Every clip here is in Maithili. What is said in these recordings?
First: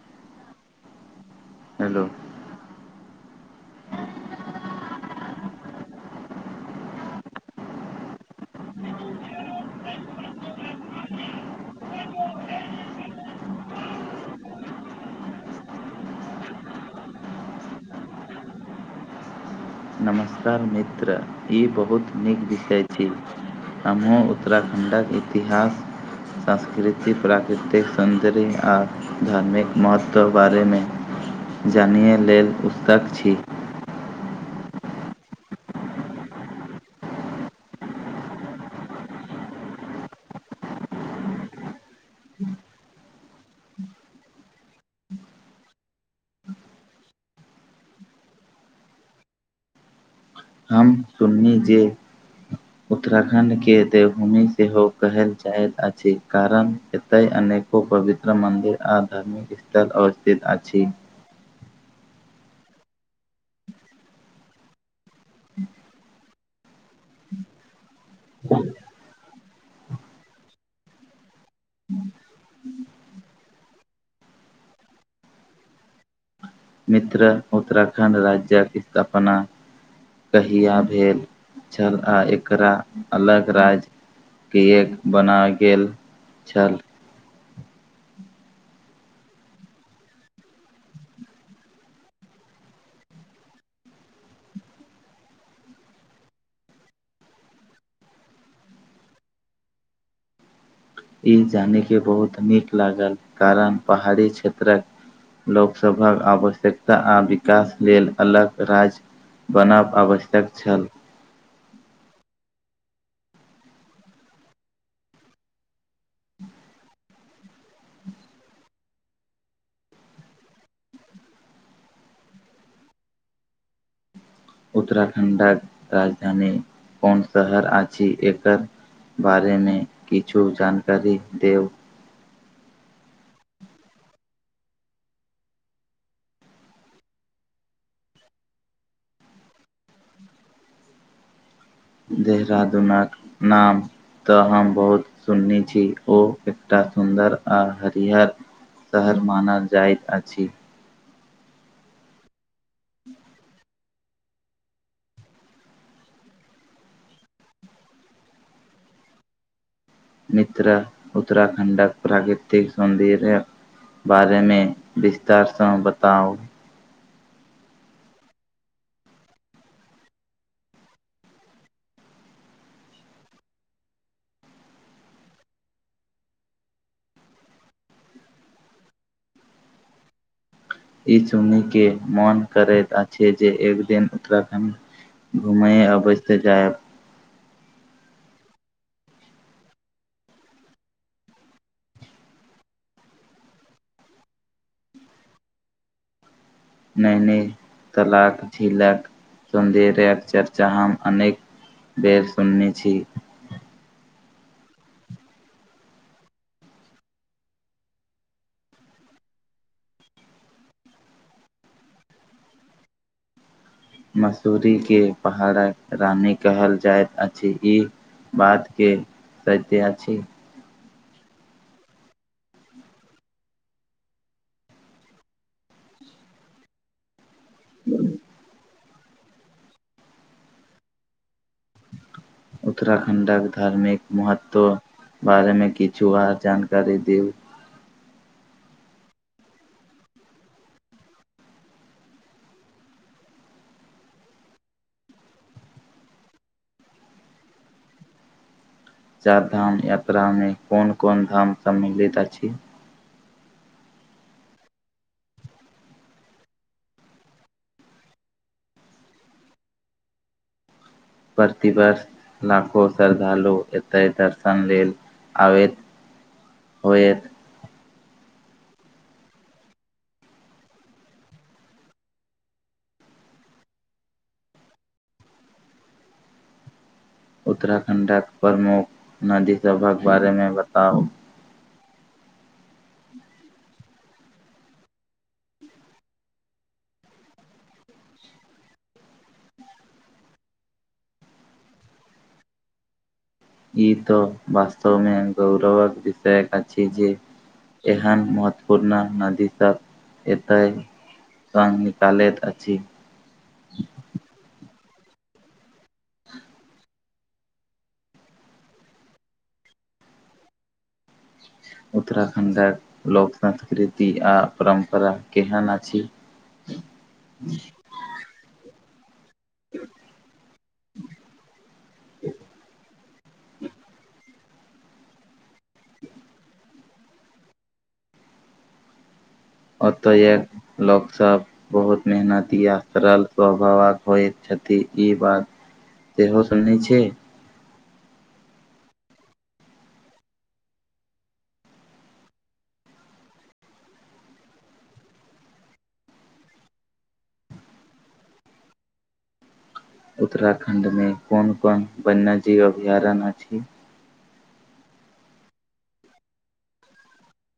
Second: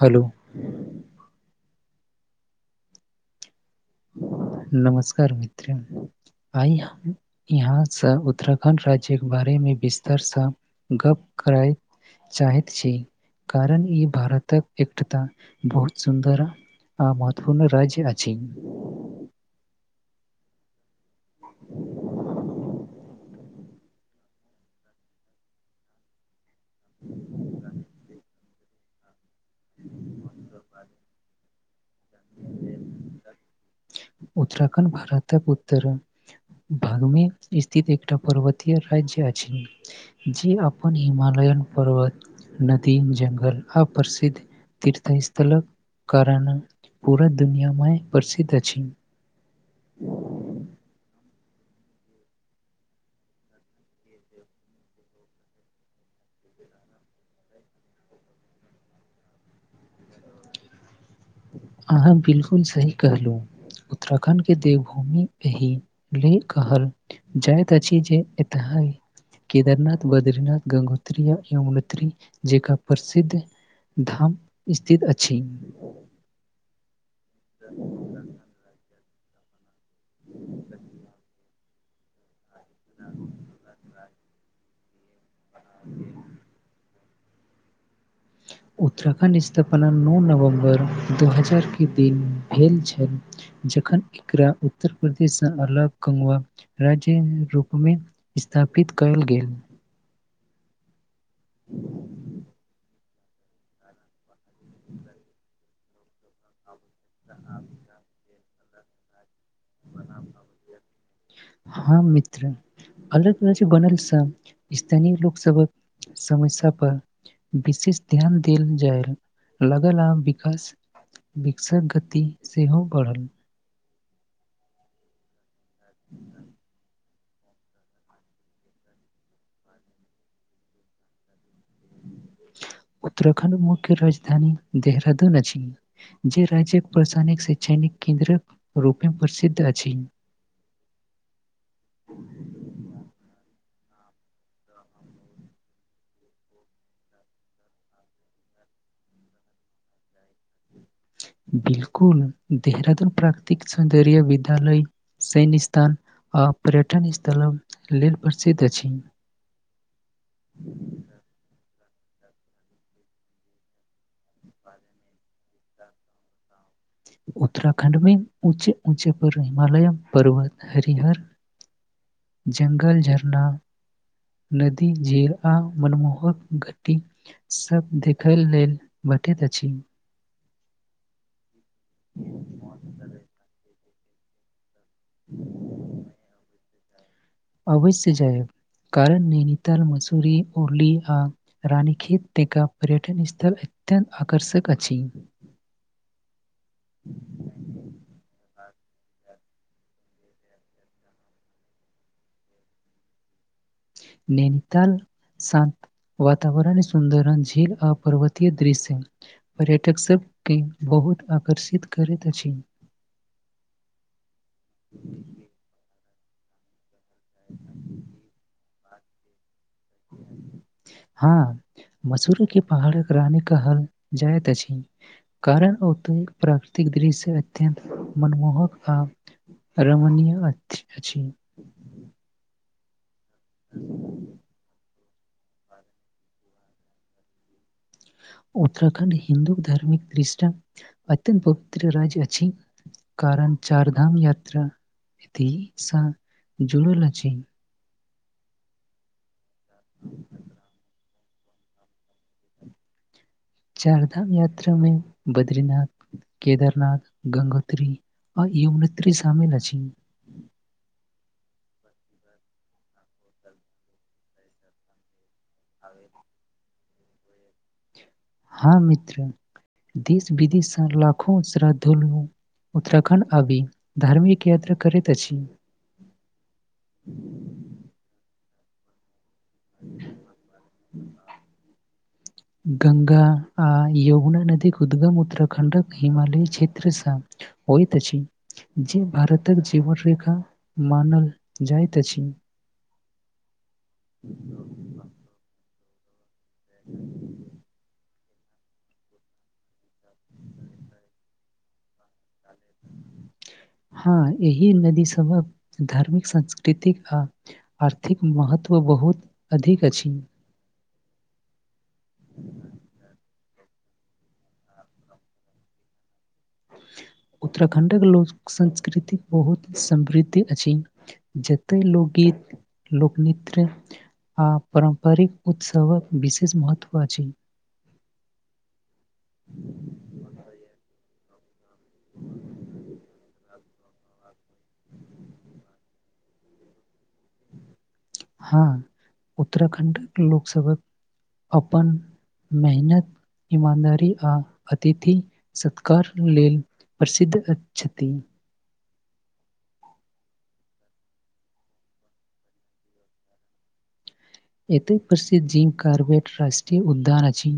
हलो हेलो [inaudible] नमस्कार मित्र आइ हम यहाँ से उत्तराखण्ड राज्यके बारे मे विस्तारसँ गप करय चाहैत छी कारण ई भारतक एकटा बहुत सुन्दर आ महत्वपूर्ण राज्य अछि नमस्कार मित्र ई बहुत नीक विषय छी हमहुँ उत्तराखण्डक इतिहास सांस्कृतिक प्राकृतिक सौन्दर्य आ धार्मिक महत्व बारेमे जानय लेल उस्तक छी उत्तराखण्ड भारतक उत्तर भागमे स्थित एकटा पर्वतीय राज्य अछि जे अपन हिमालय पर्वत नदी जंगल आ प्रसिद्ध तीर्थ स् थलक कारण पूरा दुनिआमे प्रसिद्ध अछि [inaudible] नि जे उत्तराखण्ड के देवभूमि सेहो कहल जाइत अछि कारण एतय अनेको पवित्र मन्दिर आ धार्मिक स्थल अवस्थित अछि अहाँ बिलकुल सही कहलू उत्तराखण्डके देवभूमि एहि लेल कहल जाइत अछि जे एतय है केदारनाथ बद्रीनाथ गंगोत्री या यमनोत्री जेका प्रसिद्ध धाम स्थित अछि मित्र उत्तराखण्ड राज्यक स्थापना कहिया भेल छल आ एकरा अलग राज्यके एक बनाइ गेल छल [inaudible] उत्तराखण्ड स्थापना नौ नवम्बर दू हजारके दिन भेल छल ज जखन एकरा उत्तर प्रदेशसँ अलग कंगवा राज्य रूपमे स्थापित पित कयल गेल ई जाने के बहुत नीक लागल कारण पहाड़ी क्षेत्रक लोकसभक आवश्यक आ विकास लेल अलग राज्य बनाब आवश्यक छल हँ मित्र अलग राज्य बनल स स्थानीय लोक सभक समस्या पर विशेष ध्यान देल जाय लगल आ विकाश विकसक गति सेहो बढ़ल उत्तराखण्डक राजधानी कोन शहर अछि एकर बारेमे किछु जानकारी देउ [inaudible] उत्तराखंड मुख्य राजधानी देहरादून अछि जे राज्य प्रशायनिक शैक्षणिक केन्द्रक रूपे प्रसिद्ध अछि देहरादूनाक नाम तऽ हम बहुत सुनने छी ओ एकटा सुन्दर आ हरियर शहर मानल जाइत अछि बिलकुल देहरादून प्राकृतिक सौन्दर्य विद्यालय सैन्य स्थान आ पर्यटन स्थलक लेल प्रसिद्ध अछि मित्र उत्तराखण्डक प्राकृतिक सौन्दर्य बारेमे विस्तारसँ बताउ उत्तराखण्डमे ऊँचे ऊँचे पर्व हिमालय पर्वत हरिहर जंगल झरना नदी झील आ मनमोहक घटी सब देखय लेल बतैत अछि ई सुनी के मन करैत अछि जे एकदिन उत्तराखण्ड घुमै अवश्य जायब अवश्य जायब कारण नैनीताल मसूरी उरली आ रानीखेत एक पर्यटन स्थल अत्यन्त आकर्षक अछि नहि नहि तलाक हिलक सधेय चर्चा हम अनेक बेर सुनने छी नैनीताल शांत वातावरण सुन्दर झील आ पर्वतीय दृश्य पर्यटक सब के बहुत आकर्षित करैत अछि मसूरी के पहाड़क रानी कहल जाइत अछि ई बातके सत्य अछि हँ मसूरी के पहाड़क रानी कहल जायइत अछि कारण औतऽक प्राकृतिक उ दृश्य अत्यन्त मनमोहक आ रमणीय अछि उत्तराखण्डक धार्मिक महत्व बारेमे किछु आहां जानकारी देब उत्तराखंड हिन्दू धार्मिक दृष्टा अत्यन्त पवित्र राज्य अछि कारण चार धाम यात्रा एतहि स जुड़ल अछि चार धाम यात्रामे कोन कोन धाम सम्मिलित अछि चार धाम यात्रामे बद्रीनाथ केदारनाथ गगोत्री अ यमनोत्री शामिल अछि प्रतिवर्ष लाखो श्रद्धालु एतैय दर्शन लेल अबैत अबे होयत हँ मित्र देश विदेश स लाखो श्रद्धालु उत्तराखण्ड आबि धार्मिक यात्रा करैत अछि उत्तराखण्डक प्रमुख नदीसभक बारेमे बताउ [inaudible] गंगा आ यमुना नदीक उद्गम उत्तराखण्डक हिमालय क्षेत्रसँ होइत अछि जे भारतक जीवन रेखा मानल जाइत अछि [inaudible] ई त वास्तव मे गौरवक विषय अछि जे एहन महत्वपूर्ण नदीसँ एतै स निकलैत अछि इ नदी सबहक धार्मिक सांस्कृतिक आ आर्थिक महत्व बहुत अधीक अछि उत्तराखण्डक लोक संस्कृति आ परम्परा केहन अछि उत्तराखण्डक लोक संस्कृति बहुत समृद्ध अछि जतेय लोकगीत लोकनृत्य आ पारम्परिक उत्सवक विशेष महत्व अछि [inaudible] ओतयक लोक सब बहुत मेहनती आ सरल स्वभाव बक होइत छथि ई बात सेहो सुै छी हँ उत्तराखण्ड लोकसभक अपनन मेहनत ईमानदारी आ अतिथि सत्कार लेल प्रसिद्ध छथि उत्तराखण्डमे कोन कोन वन्यजीव अभयारण्य अछि एतय प्रसिद्ध जिम कार्वेट राष्ट्रीय उद्यान अछि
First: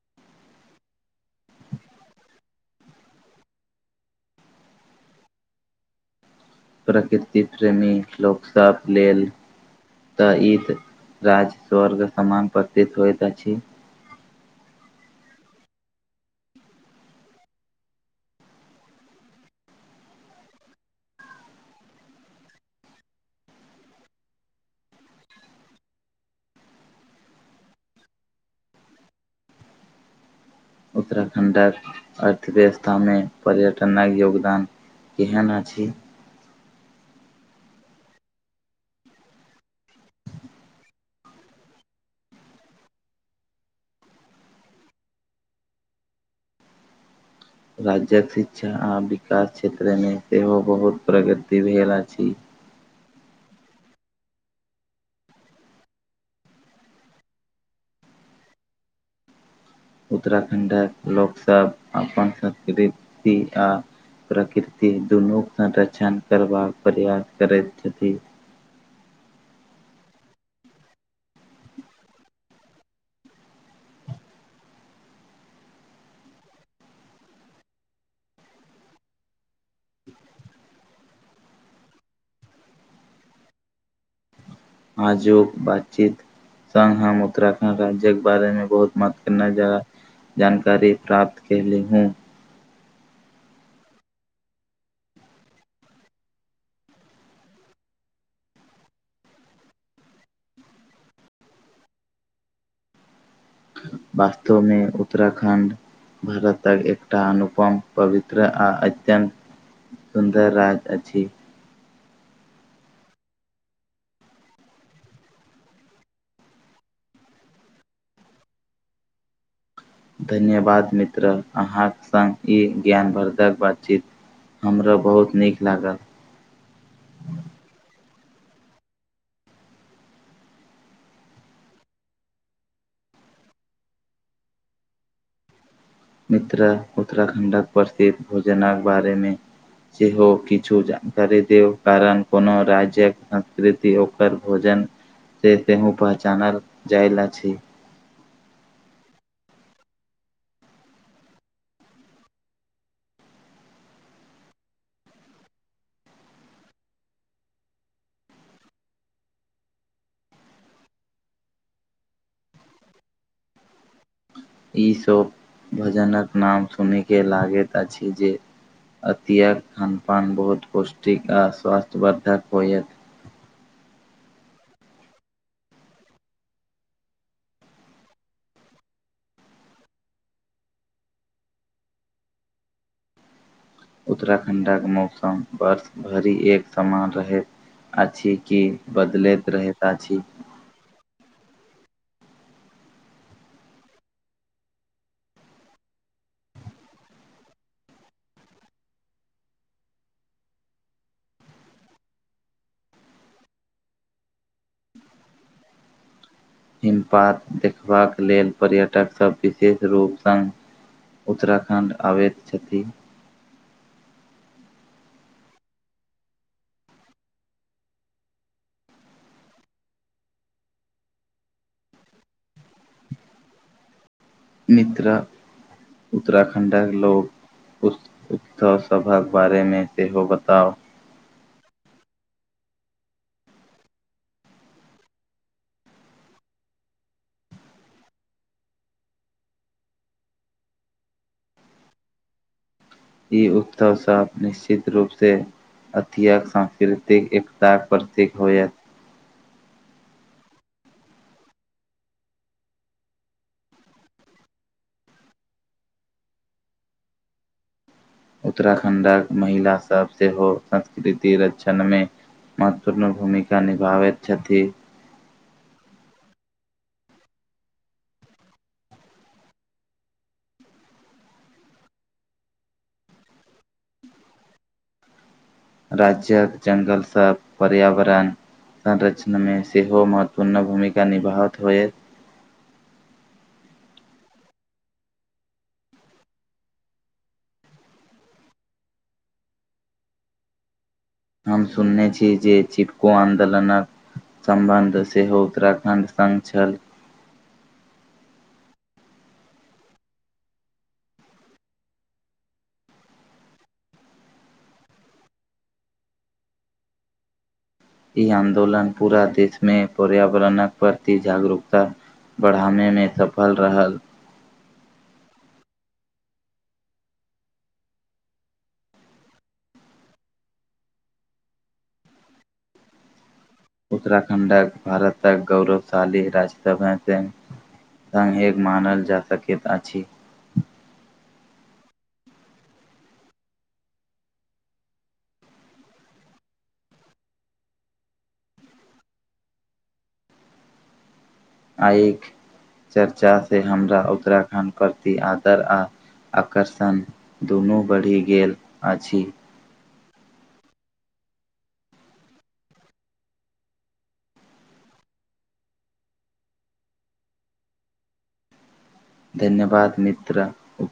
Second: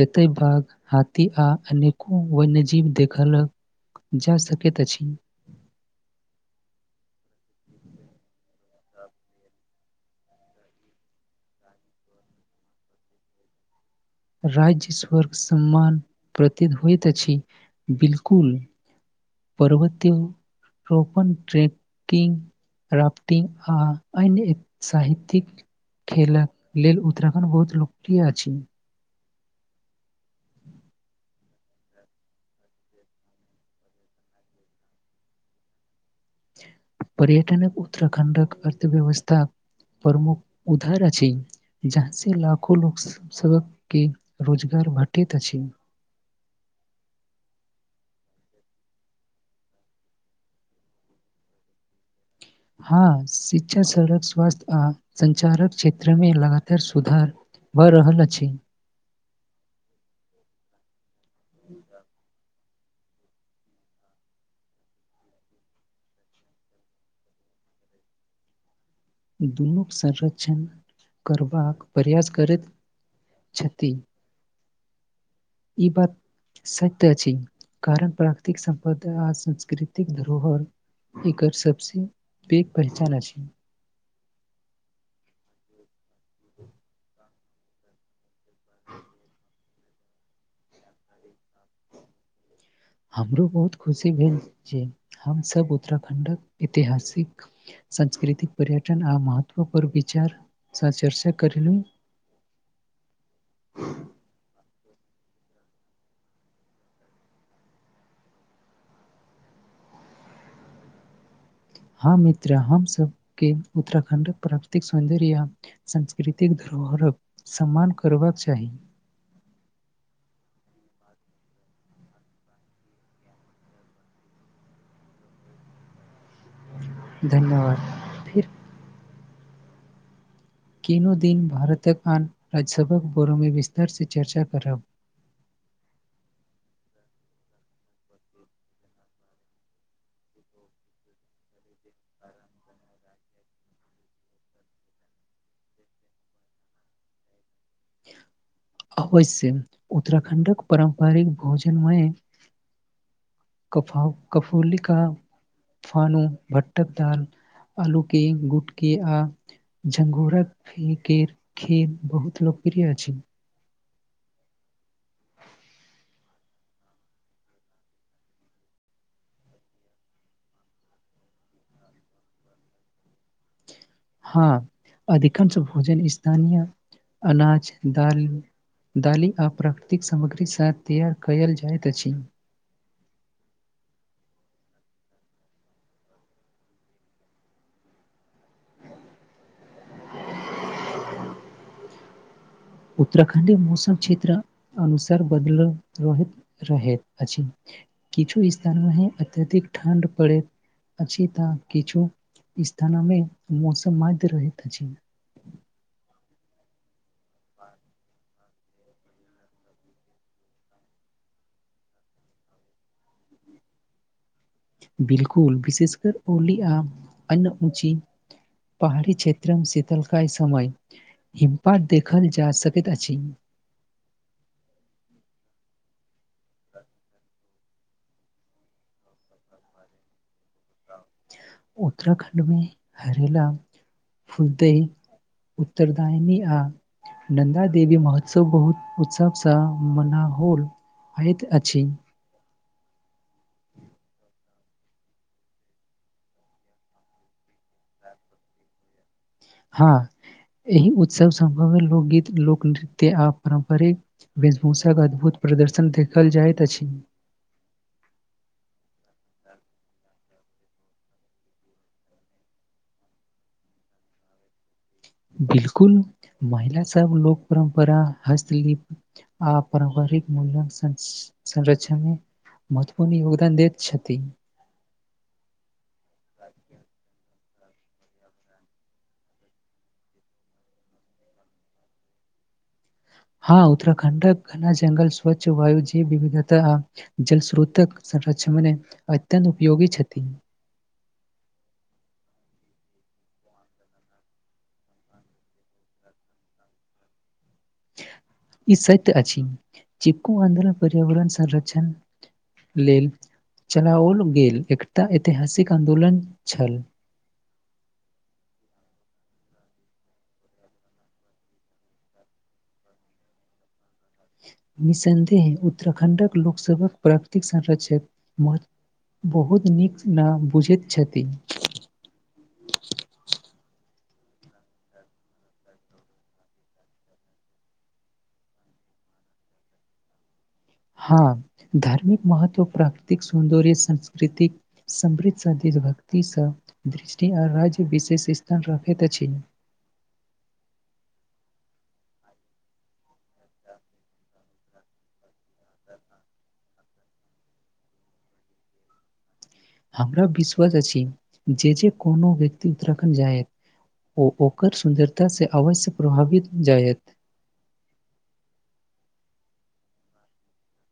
जते बघ हाथी आ अनेको वन्यजीव देखलक जा सकैत अछि प्रकृति प्रेमी लोकसभ लेल तऽ ई त राज स्वर्ग समान पतित होइत अछि राज्य स्वर्ग सम्मान प्रतित होइतत अछि बिलकुल पर्वतीय रोपन ट्रैकिंग राफ्टिंग आ अन्य साहित्यिक खेल लेल उत्तराखण्ड बहुत लोकप्रिय अछि उत्तराखण्डक अर्थव्यवस्थामे पर्यटनक योगदान केहन पर्यटनकक उत्तराखं्डक अर्थव्यवस्था प्रमुख उद्धार अछि जहाँ से लाखो लोक सभक के रोजगार भाटत छी राज्यक शिक्षा आ विकास क्षेत्रमे सेहो बहुत प्रगति भेल अछि हँ शिक्षा सड़क स्वास्थ्य आ संचारक क्षेत्रमे लगातार सुधार भऽ रहल अछि उत्तराखण्डक लोकसभ अपन संस्कृति आ प्रकृति दुनूके संरक्षण करबाक प्रयास करैत छथि दुनूक संरक्षण करबाक प्रयास करैत छति इबत सत्य अछि छी कारण प्राकृतिक सम्पद आ सांस्कृतिक धरोहर एकर सभसँ पैघ पहचान अछि आजूक बातचीत संग हम उत्तरा राज्य के बारे में बहुत मात करना जा रहा जानकारी प्राप्त कएली हूँ हमरो बहुत खुशी भेल जे हमसभ उत्तराखंडक ऐतिहासिक सांस्कृतिक पर्यटन आ महत्व परर विचार चर्चा करल ह वास्तवमे उत्तराखण्ड भारतक एकटा अनुपम पवित्र आ अत्यन्त सुन्दर राज अछि हँ मित्र हम सबके उत्तराखंडक प्राकृतिक सौंन्दर्य य सांस्कृतिक धरोहर भर सम्मान करबाक चाही धन्यवाद मित्र अहाँक सङ्ग ई ज्ञानवर्धक बातचीत हमरा बहुत नीक लागल धन्यवाद फिर तीनो दिन भारतक आन राज्यसभा बोरो मे विस्तार से चर्चा करब ह मित्र उत्तराखण्डक प्रसिद्ध भोजनक बारेमे सेहो किछु जानकारी देौ कारण कोनो राज्यक संस्कृति ओकर भोजन से सेहोहूँ पहचानल जाइ लए छी अवश्य उत्तराखण्डक पारम्परिक भोजनमय कफ कफूलिखा फानू भटक दाल आलू के गुटके आ झघूरा फ खेत बहुत लोको फ अ ईसभ भजनक नाम सुनयके लागैत अछि जे अतिय खानपान बहुत पौष्टिक आ स्वास्य बर्धा होएत हँ अधिकांश भोजन स्थानीय अनाज दाल दालि आ प्राकृतिक सामग्री साथ तैयार कयल जाइत अछि [inaudible] उत्तराखंडाके मौसम बर्ष भरि एक समान रहय अछि की बदलैत रहैत अछि उत्तराखंड मौसम क्षेत्र अनुसार बदलैत रहैत अछि किछु स्थानमे हे अत्यधिक ठण्ड पड़ै अछि तऽ किछु स्थानमे मौसम मध्य रहैत अछि [inaudible] हिमपात देखबाक लेल पर्यटकसब विशेष रूपस उत्तराखंड आवैत छथि बिल्कुल विशेेष कर उली अन उची पहाड़ी क्षेत्रक शीतलकाय समय हिमपात देखल जा सकैत अछि मित्र उत्तराखंडक लोक उ उत्सव सबक बारेमे सेहो बताउ उत्तराखंडमे हरेला फुलदई उत्तरदायनी आ नन्दा देवी महोत्सव बहुत उत्साह स मना होल हैत अ छी ई उत्सव से निश्चित रूपसे अति सांस्कृतिक एकताके प्रतीक होयत हाँ एहि उत्सव समभवमे लोकगीत लोक नृत्य आ पारम्परिक वेशभूषा अद्भुत प्रदर्शन देखल जाइत अछि उत्तराखंडक महिला सब सेहो संस्कृति रक्षणमे महत्वपूर्ण भूमिका निभाबैत छथि बिल्कुल महिला सब लोक परम्परा हस्तलिप आ पारम्परिक मूल्यक संरक्षण महत्वूपर्ण योगदान देत छथि राज्य जंगल सब पर्यावरण संरकक्षण मे सेहो महत्वपूर्ण भूमिका निभाबैत होय [inaudible] हाँ उत्तराखंडक घना जंगल स्वच्छ वायु जे विविधता जल स्रोतक क्मने अत्यत उपयोगी छथि हम सुनने छी जे चिपको आन्दोलन सम्बन्ध सेहो उत्तराखण्ड संग छल ई सत्य अछि चिपको आन्दोलन पर्यावरण संरक्षण लेल चलाओल गेल एकटा ऐतिहासिक आन्दोलन छल [inaudible] ई आन्दोलन पूरा देशमे पर्यावरणक प्रति जागरूकता बढ़ाबे मे सफल रहल निसन्देह है उत्तराखंडक लोकसभक प्राकृतिक संरक्षण बहुत नीक न बुझैत छथिन उत्तराखंडक भारतक गौरवशाली राज्यद हते सं एक मानल जा सकैत अछि हाँ धार्मिक महत्व प्राकृतिक सौन्दर्य संस्कृतिक समृद्ध सा भक्ति स दृष्टि आ राज्य विशेष स्थान रखैत अछि आयक चर्चा से हमरा उत्तराखंड के प्रति आदर आ आकर्षण दुनू बढ़ि गेल अछि हमरा विश्वास अछि जे जे कोनो व्यक्ति उत्तराखंड जायत ओ ओकर सुन्दरता से अवश्य प्रभावित जायत धन्यवाद मित्र उ